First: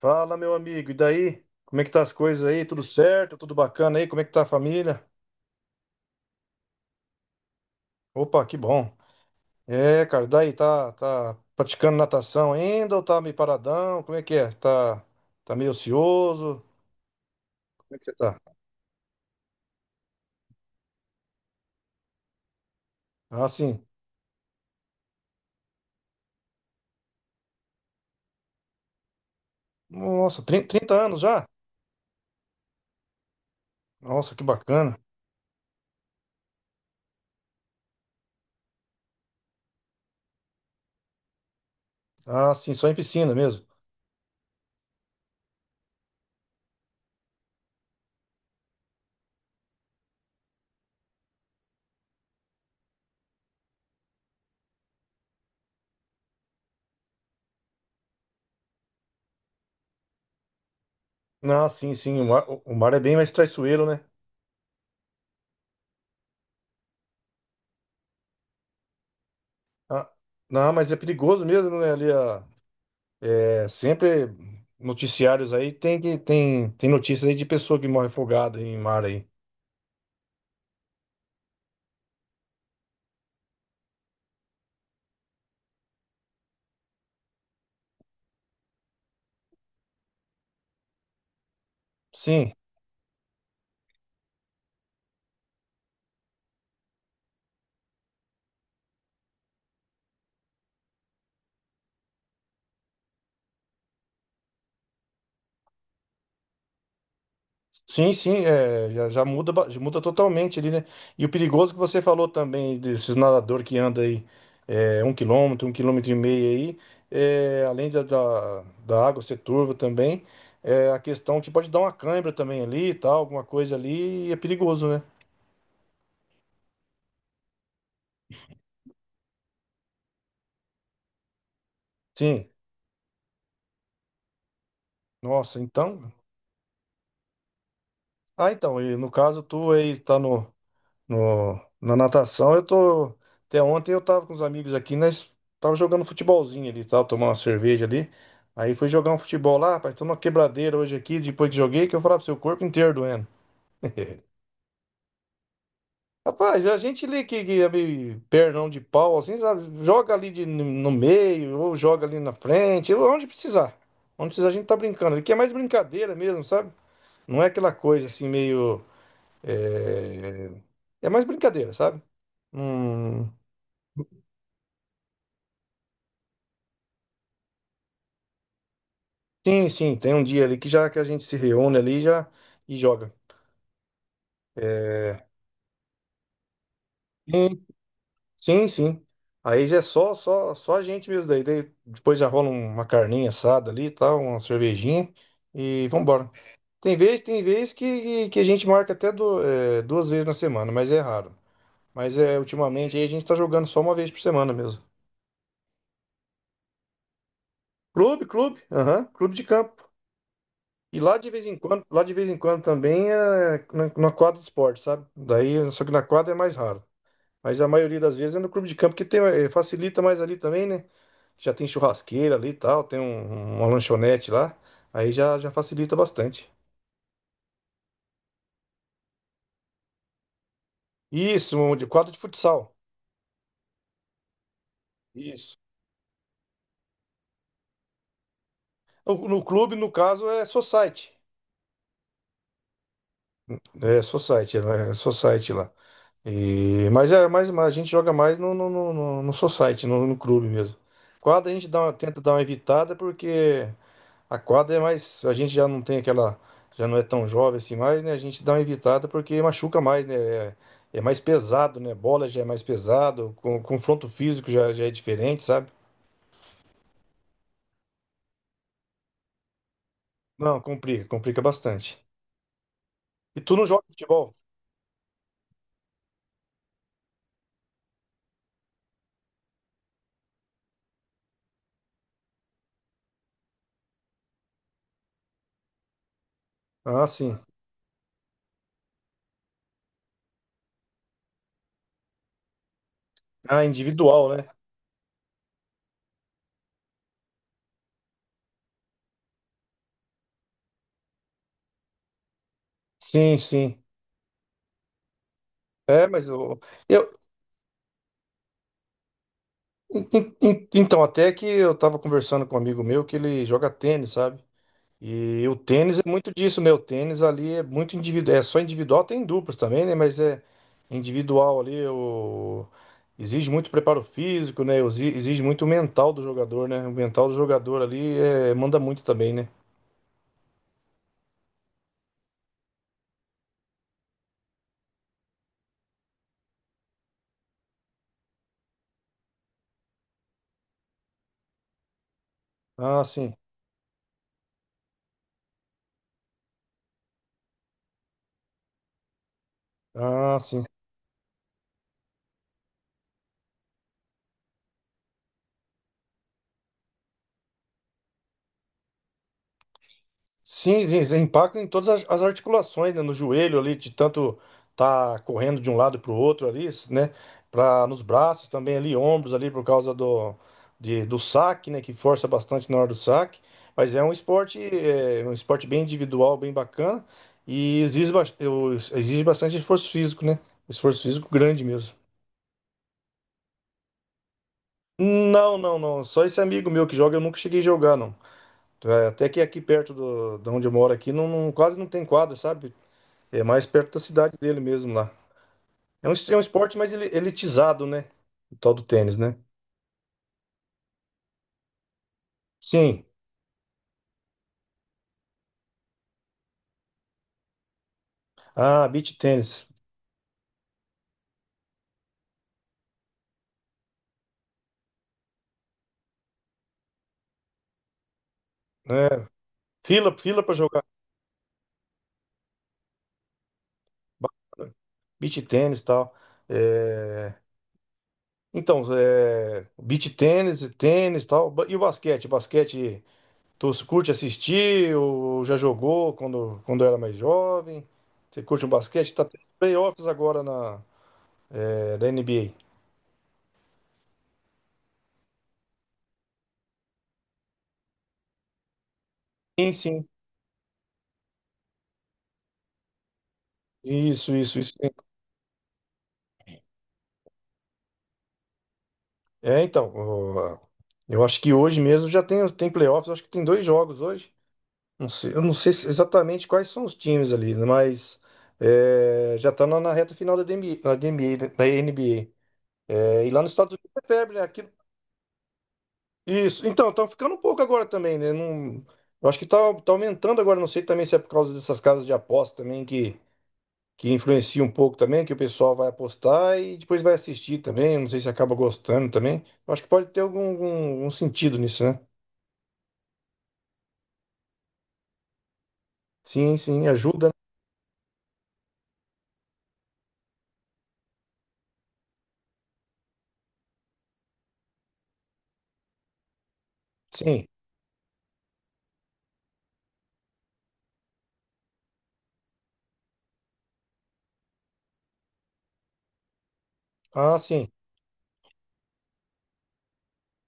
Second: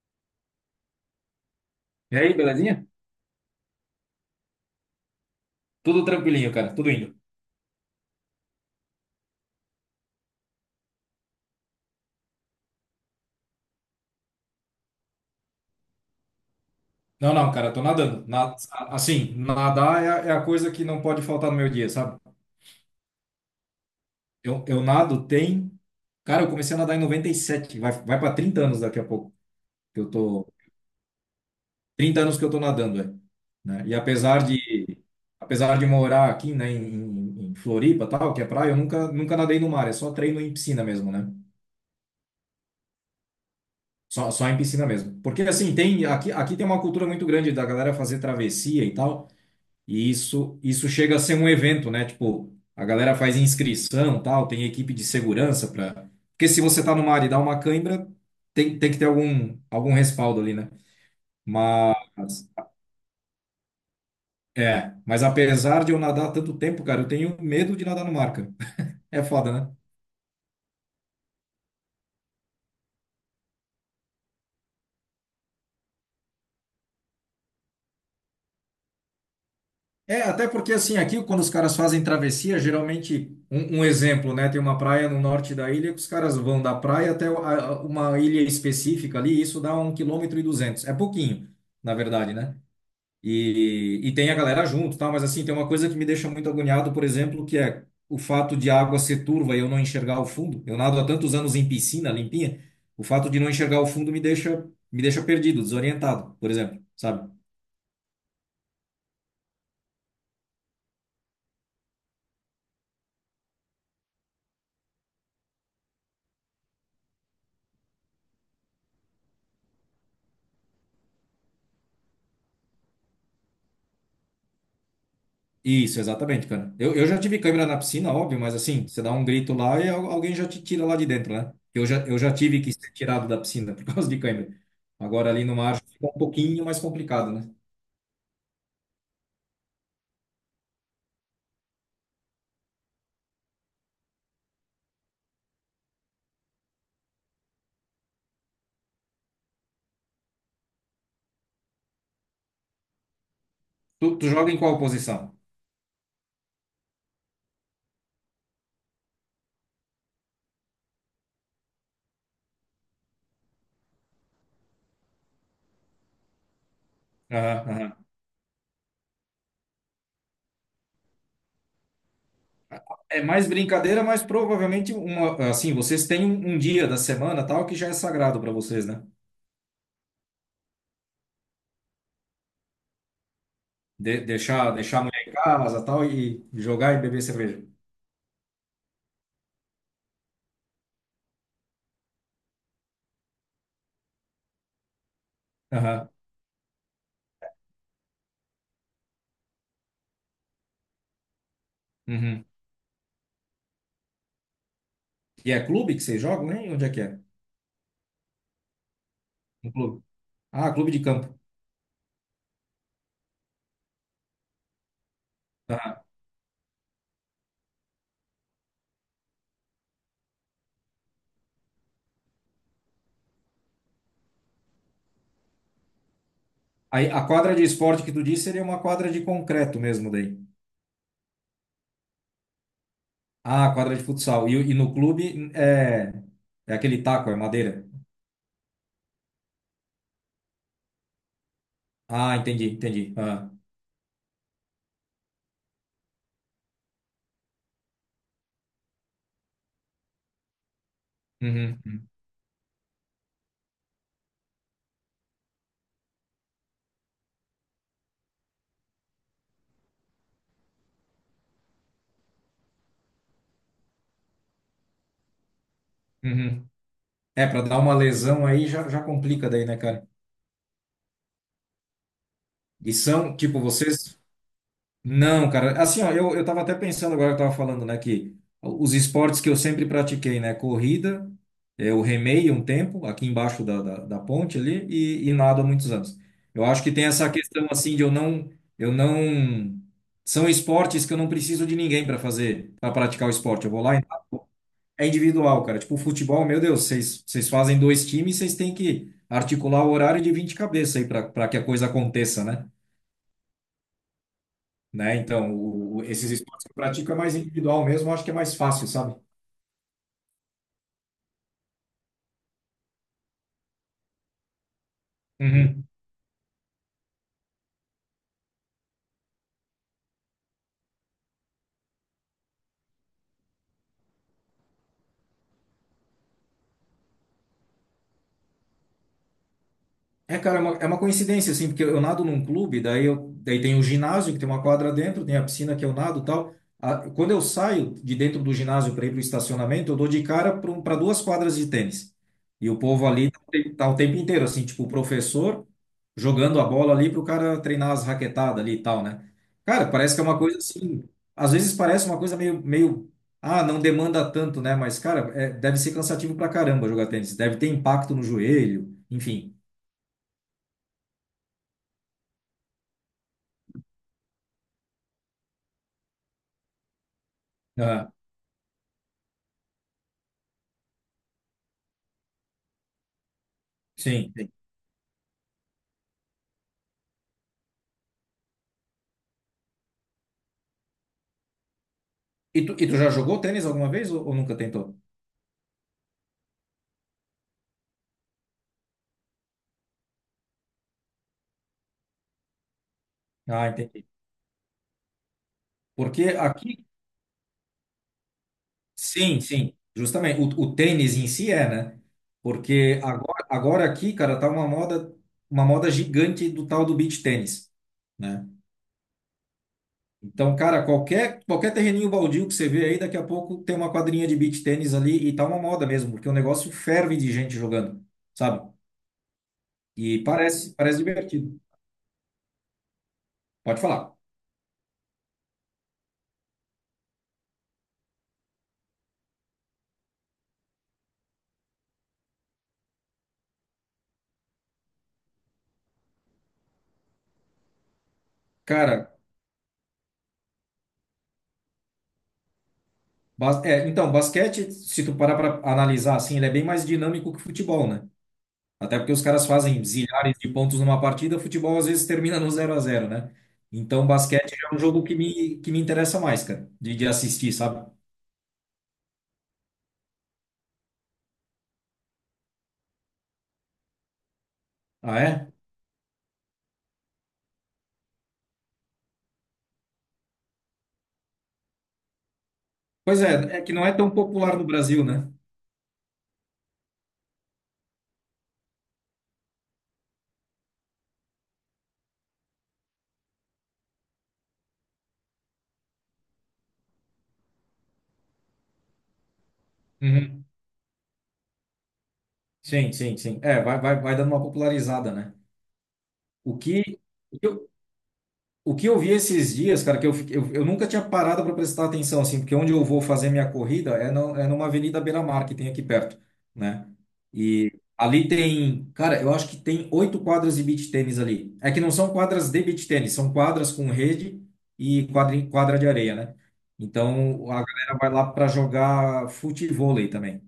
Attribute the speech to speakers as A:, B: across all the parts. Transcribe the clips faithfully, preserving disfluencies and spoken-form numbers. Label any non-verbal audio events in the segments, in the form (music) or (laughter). A: Fala, meu amigo, e daí? Como é que tá as
B: E aí,
A: coisas aí?
B: belezinha?
A: Tudo certo? Tudo bacana aí? Como é que tá a família?
B: Tudo tranquilinho, cara, tudo indo.
A: Opa, que bom. É, cara, daí tá, tá praticando natação ainda ou tá meio paradão? Como é que é? Tá, tá meio ocioso?
B: Não, não, cara, eu tô
A: Como é que você
B: nadando.
A: tá?
B: Na- assim, nadar é, a é a coisa que não pode faltar no meu dia, sabe?
A: Ah, sim.
B: Eu, eu nado tem. Cara, eu comecei a nadar em noventa e sete. vai, vai para trinta anos daqui a pouco. Que Eu
A: Nossa,
B: tô
A: trinta, trinta anos já?
B: Trinta anos que eu tô nadando, é, né? E
A: Nossa, que
B: apesar
A: bacana.
B: de apesar de morar aqui, né, em, em, em Floripa, tal, que é praia, eu nunca nunca nadei no mar, é só treino em piscina mesmo, né?
A: Ah, sim, só em piscina mesmo.
B: Só, só em piscina mesmo. Porque assim, tem aqui aqui tem uma cultura muito grande da galera fazer travessia e tal. E isso, isso chega a ser um evento, né? Tipo, a galera faz inscrição, tal, tem equipe de segurança para. Porque se você tá no mar e dá uma cãibra, tem, tem que ter algum, algum respaldo ali, né?
A: Ah, sim, sim, o mar,
B: Mas,
A: o mar é bem mais traiçoeiro, né?
B: é, mas apesar de eu nadar tanto tempo, cara, eu tenho medo de nadar no mar, cara. (laughs) É foda, né?
A: Ah, não, mas é perigoso mesmo, né? Ali a, É sempre noticiários aí tem que tem tem notícias aí de pessoa que morre afogada em mar aí.
B: É, até porque assim, aqui quando os caras fazem travessia, geralmente, um, um exemplo, né? Tem uma praia no norte da ilha que os caras vão da praia até a- a- uma ilha específica ali, e isso dá um quilômetro e duzentos. É pouquinho, na verdade,
A: Sim,
B: né? E, e tem a galera junto, tá? Mas assim, tem uma coisa que me deixa muito agoniado, por exemplo, que é o fato de a água ser turva e eu não enxergar o fundo. Eu nado há tantos anos em piscina limpinha, o fato de não enxergar o fundo me deixa, me deixa perdido, desorientado, por exemplo, sabe?
A: sim, sim, é, já, já muda ba- já muda totalmente ali, né? E o perigoso que você falou também desses nadador que anda aí, é, um quilômetro, um quilômetro e meio aí, é, além da, da, da água ser turva também, é, a questão que pode dar uma cãibra também ali, e tal, alguma coisa ali, e é perigoso, né?
B: Isso, exatamente, cara. Eu, eu já tive câmera na piscina, óbvio, mas assim, você dá um grito lá e al- alguém já te tira lá de dentro, né? Eu já, eu já
A: Sim.
B: tive que ser tirado da piscina (laughs) por causa de câmera. Agora ali no
A: Nossa,
B: mar fica
A: então.
B: um pouquinho mais complicado, né?
A: Ah, então, e no caso tu aí tá no No, na natação eu tô. Até ontem eu tava com os amigos aqui, nós tava jogando futebolzinho ali, e tal, tomando uma cerveja ali. Aí fui jogar um futebol lá, rapaz, tô numa quebradeira hoje aqui, depois que joguei, que eu falava pro seu corpo inteiro doendo.
B: Tu,
A: (laughs)
B: tu joga em qual posição?
A: Rapaz, a gente ali que, que é meio pernão de pau, assim, sabe? Joga ali de, no meio, ou joga ali na frente, ou onde precisar. Onde precisar a gente tá brincando. Aqui é mais brincadeira mesmo, sabe? Não é
B: Aham,
A: aquela
B: aham.
A: coisa assim meio. É, é mais brincadeira, sabe?
B: É
A: Hum.
B: mais brincadeira, mas provavelmente uma, assim, vocês têm um, um dia da semana tal que já é sagrado para vocês, né?
A: Sim, sim, tem um dia ali que já que a gente se reúne ali e já e joga.
B: De- deixar, deixar a
A: É,
B: mulher em casa tal e jogar e beber cerveja.
A: sim, sim, sim. Aí já é só, só, só a gente mesmo daí. Daí depois já rola um, uma carninha assada ali, e tal, uma cervejinha e
B: Aham.
A: vambora. Tem vez, tem vez que, que a gente marca até do- é, duas vezes na semana, mas é raro. Mas é
B: Uhum.
A: ultimamente aí a gente tá jogando só uma vez por semana mesmo.
B: E é clube que vocês jogam, né? Onde é que é?
A: Clube, clube, aham, clube de
B: Um
A: campo.
B: clube. Ah, clube
A: E
B: de
A: lá de
B: campo.
A: vez em quando, lá de vez em quando também é na, na quadra de esporte, sabe? Daí, só que na
B: Aham.
A: quadra é mais raro. Mas a maioria das vezes é no clube de campo, que tem, eh, facilita mais ali também, né? Já tem churrasqueira ali e tal, tem um- uma lanchonete lá. Aí já, já facilita bastante.
B: Aí a quadra de esporte que tu disse seria uma quadra de concreto mesmo daí.
A: Isso, um de quadro de futsal.
B: Ah, quadra de futsal. E, o- e no clube
A: Isso.
B: é, é aquele taco, é madeira.
A: No, no clube, no caso, é society.
B: Ah, entendi, entendi. Aham.
A: É society, né? É society lá. E, mas, é, mas, mas a gente joga mais no, no, no, no no society, no, no clube mesmo. Quadra a gente
B: Uhum.
A: dá uma-
B: Uhum.
A: tenta dar uma evitada porque. A quadra é mais. A gente já não tem aquela. Já não é tão jovem assim mais, né? A gente dá uma evitada porque machuca mais, né? É, é mais pesado, né? Bola já é mais pesado, com, confronto físico já, já é diferente, sabe?
B: Uhum. É, para dar uma lesão aí já, já complica daí, né, cara?
A: Não, complica, complica bastante.
B: E são,
A: E tu
B: tipo,
A: não joga
B: vocês.
A: futebol?
B: Não, cara. Assim, ó, eu, eu tava até pensando agora, eu tava falando, né, que os esportes que eu sempre pratiquei, né, corrida, é, eu remei um tempo, aqui embaixo da, da, da ponte ali, e, e nado há muitos anos. Eu acho que tem
A: Ah,
B: essa
A: sim.
B: questão, assim, de eu não. Eu não. São esportes que eu não preciso de ninguém para fazer, para praticar o
A: Ah,
B: esporte. Eu vou lá e.
A: individual,
B: Nado.
A: né?
B: É individual, cara. Tipo, futebol, meu Deus, vocês vocês fazem dois times, vocês têm que articular o horário de vinte cabeças aí para para que a coisa aconteça, né?
A: Sim, sim.
B: né? Então, o-
A: É, mas
B: esses
A: eu,
B: esportes que eu
A: eu
B: pratico é mais individual mesmo, eu acho que é mais fácil, sabe?
A: en- en- en- então até que eu tava conversando com um amigo meu que ele joga tênis, sabe? E o
B: Uhum.
A: tênis é muito disso, né? O tênis ali é muito individual, é só individual, tem duplos também, né? Mas é individual ali. O... exige muito preparo físico, né? Exi- Exige muito o mental do jogador, né? O mental do jogador ali é... manda muito também, né?
B: É, cara, é uma, é uma coincidência, assim, porque eu nado num clube, daí, eu, daí tem o ginásio, que tem uma quadra dentro, tem a piscina que eu nado e tal. Ah, quando eu saio de dentro do ginásio para ir para o estacionamento, eu dou de cara para duas quadras de tênis. E o
A: Ah,
B: povo ali
A: sim.
B: tá, o te- tá o tempo inteiro, assim, tipo, o professor jogando a bola ali para o cara treinar as raquetadas ali e tal, né? Cara, parece que é
A: Ah,
B: uma coisa
A: sim.
B: assim, às vezes parece uma coisa meio, meio, ah, não demanda tanto, né? Mas, cara, é- deve ser cansativo pra caramba jogar tênis, deve ter impacto no joelho, enfim.
A: Sim, sim, impacta em todas as, as articulações, né? No joelho ali, de tanto tá correndo de um lado para o outro ali, né? Pra, nos braços também ali, ombros ali, por causa do, de, do saque, né? Que força bastante na hora do saque. Mas é um
B: Sim, sim.
A: esporte, é, um esporte bem individual, bem bacana. E exige, bas- eu- exige bastante esforço físico, né? Esforço físico grande mesmo.
B: E tu, e tu já jogou tênis alguma vez ou, ou nunca tentou?
A: Não, não, não. Só esse amigo meu que joga, eu nunca cheguei a jogar, não. É, até que aqui perto do, de onde eu moro aqui, não, não- quase não tem quadra, sabe? É mais
B: Ah,
A: perto da
B: entendi.
A: cidade dele mesmo lá. É um,
B: Porque
A: es- é um esporte
B: aqui,
A: mais ele- elitizado, né? O tal do tênis, né?
B: sim, sim, justamente, o, o tênis em si é, né? Porque
A: Sim.
B: agora, agora aqui, cara, tá uma moda, uma moda, gigante do tal do beach tênis, né?
A: Ah, beach tênis.
B: Então, cara, qualquer, qualquer terreninho baldio que você vê aí, daqui a pouco tem uma quadrinha de beach tênis ali e tá uma moda mesmo, porque o negócio ferve de gente jogando, sabe?
A: É. Fila,
B: E
A: fila para
B: parece,
A: jogar.
B: parece divertido. Pode falar.
A: ba- Beach tênis e tal. É, Então, é... beach tênis, e tênis e tal. Ba- E o basquete? Basquete, tu curte assistir ou já jogou quando, quando era mais jovem? Você curte o
B: Cara,
A: basquete? Tá tendo playoffs agora na, é, da N B A.
B: Bas- é, então, basquete, se tu parar para analisar assim, ele é bem mais dinâmico que futebol, né? Até porque os caras
A: Sim,
B: fazem
A: sim.
B: zilhares de pontos numa partida, futebol às vezes termina no zero a zero, né? Então,
A: Isso,
B: basquete
A: isso, isso.
B: é um jogo que me, que me interessa mais, cara, de, de assistir, sabe?
A: É, então, o- eu acho que hoje mesmo já tem, tem playoffs, eu acho que tem dois jogos hoje. Não
B: Ah,
A: sei, eu
B: é?
A: não sei se- exatamente quais são os times ali, né, mas é, já tá na, na reta final da D N B da N B A, né, da N B A.
B: Pois
A: É, e lá nos
B: é, é
A: Estados
B: que não
A: Unidos
B: é
A: é
B: tão
A: febre, né?
B: popular no
A: Aquilo-
B: Brasil, né?
A: isso, então, tá ficando um pouco agora também, né? Não, eu acho que tá, tá aumentando agora, não sei também se é por causa dessas casas de aposta também que que influencia um pouco também, que o pessoal vai apostar e depois vai assistir também. Não sei se acaba gostando também. Eu acho que pode ter
B: Uhum.
A: algum, algum- algum sentido nisso, né?
B: Sim, sim, sim. É, vai, vai, vai dando uma popularizada, né? O
A: Sim, sim,
B: que,
A: ajuda.
B: O que eu vi esses dias, cara, que eu, fiquei- eu, eu nunca tinha parado para prestar atenção, assim, porque onde eu vou fazer minha corrida é, no, é numa avenida beira-mar que tem aqui perto, né?
A: Sim.
B: E ali tem, cara, eu acho que tem oito quadras de beach tênis ali. É que não são quadras de beach tênis, são quadras com rede e quadra, quadra de areia, né?
A: Ah,
B: Então a
A: sim.
B: galera vai lá para jogar futevôlei também,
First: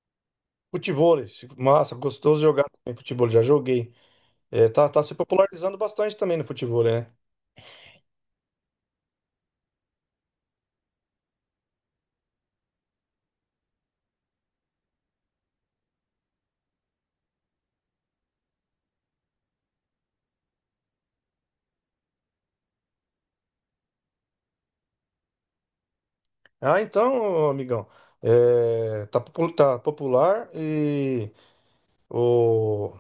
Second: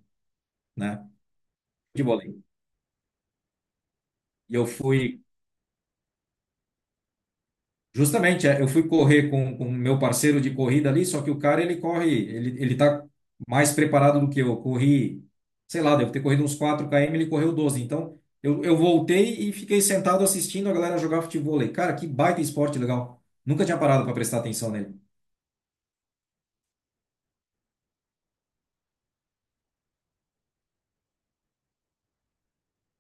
B: né?
A: Futebol, massa, gostoso
B: Futevôlei.
A: jogar também futebol, já joguei.
B: E eu
A: É, tá, tá se
B: fui.
A: popularizando bastante também no futebol, né?
B: Justamente, é, eu fui correr com com o meu parceiro de corrida ali, só que o cara, ele corre, ele, ele tá mais preparado do que eu. Eu corri, sei lá, deve ter corrido uns quatro km, ele correu doze. Então, eu, eu voltei e fiquei sentado assistindo a galera jogar futevôlei. Cara, que baita esporte legal. Nunca tinha parado para prestar atenção nele.
A: Ah, então, amigão, é, tá, popu- tá popular e o,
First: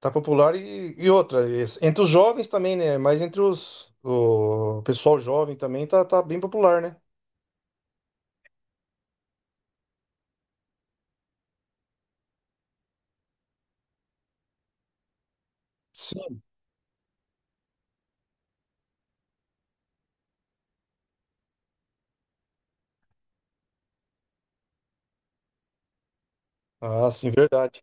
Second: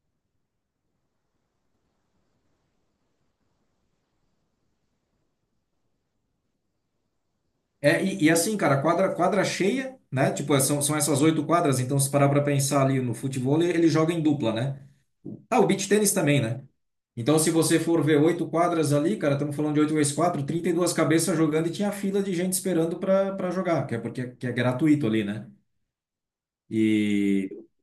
A: Tá popular e, e outra, es- entre os jovens também, né? Mas entre os, o pessoal jovem também tá, tá bem popular, né?
B: É, e, e assim, cara, quadra, quadra cheia, né? Tipo, é, são, são essas oito quadras, então se parar pra pensar ali no futebol, ele, ele joga em dupla, né? Ah, o beach tênis também,
A: Sim.
B: né? Então, se você for ver oito quadras ali, cara, estamos falando de oito vezes quatro, trinta e duas cabeças jogando e tinha fila de gente esperando pra para jogar, que é porque que é gratuito ali, né?
A: Ah, sim,
B: E
A: verdade.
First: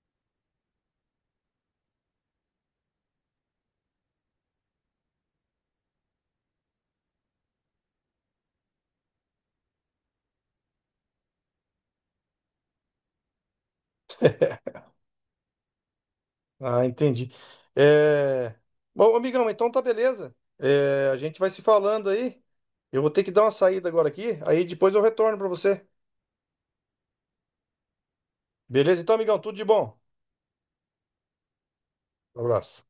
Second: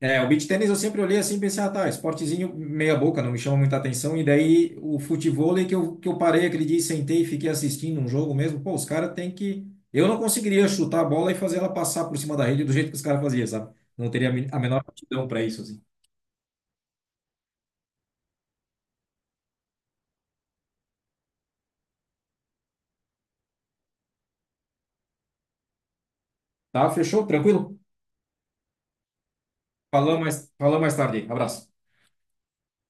B: é, o beach tênis eu sempre olhei assim e pensei, ah, tá, esportezinho meia boca, não me chama muita atenção. E daí o futevôlei que eu, que eu parei aquele dia e sentei e fiquei assistindo um jogo mesmo, pô, os caras têm que. Eu não conseguiria chutar a bola e fazer ela passar por cima da rede do jeito que os caras faziam, sabe? Não teria a men- a menor aptidão para isso, assim.
A: Ah, entendi. É... Bom, amigão, então tá beleza. É, a gente vai se falando aí. Eu vou ter que dar uma saída agora aqui, aí depois eu retorno pra você.
B: Tá, fechou? Tranquilo?
A: Beleza? Então, amigão, tudo de bom.
B: Falamos mais, falamos mais tarde. Abraço.
A: Abraço.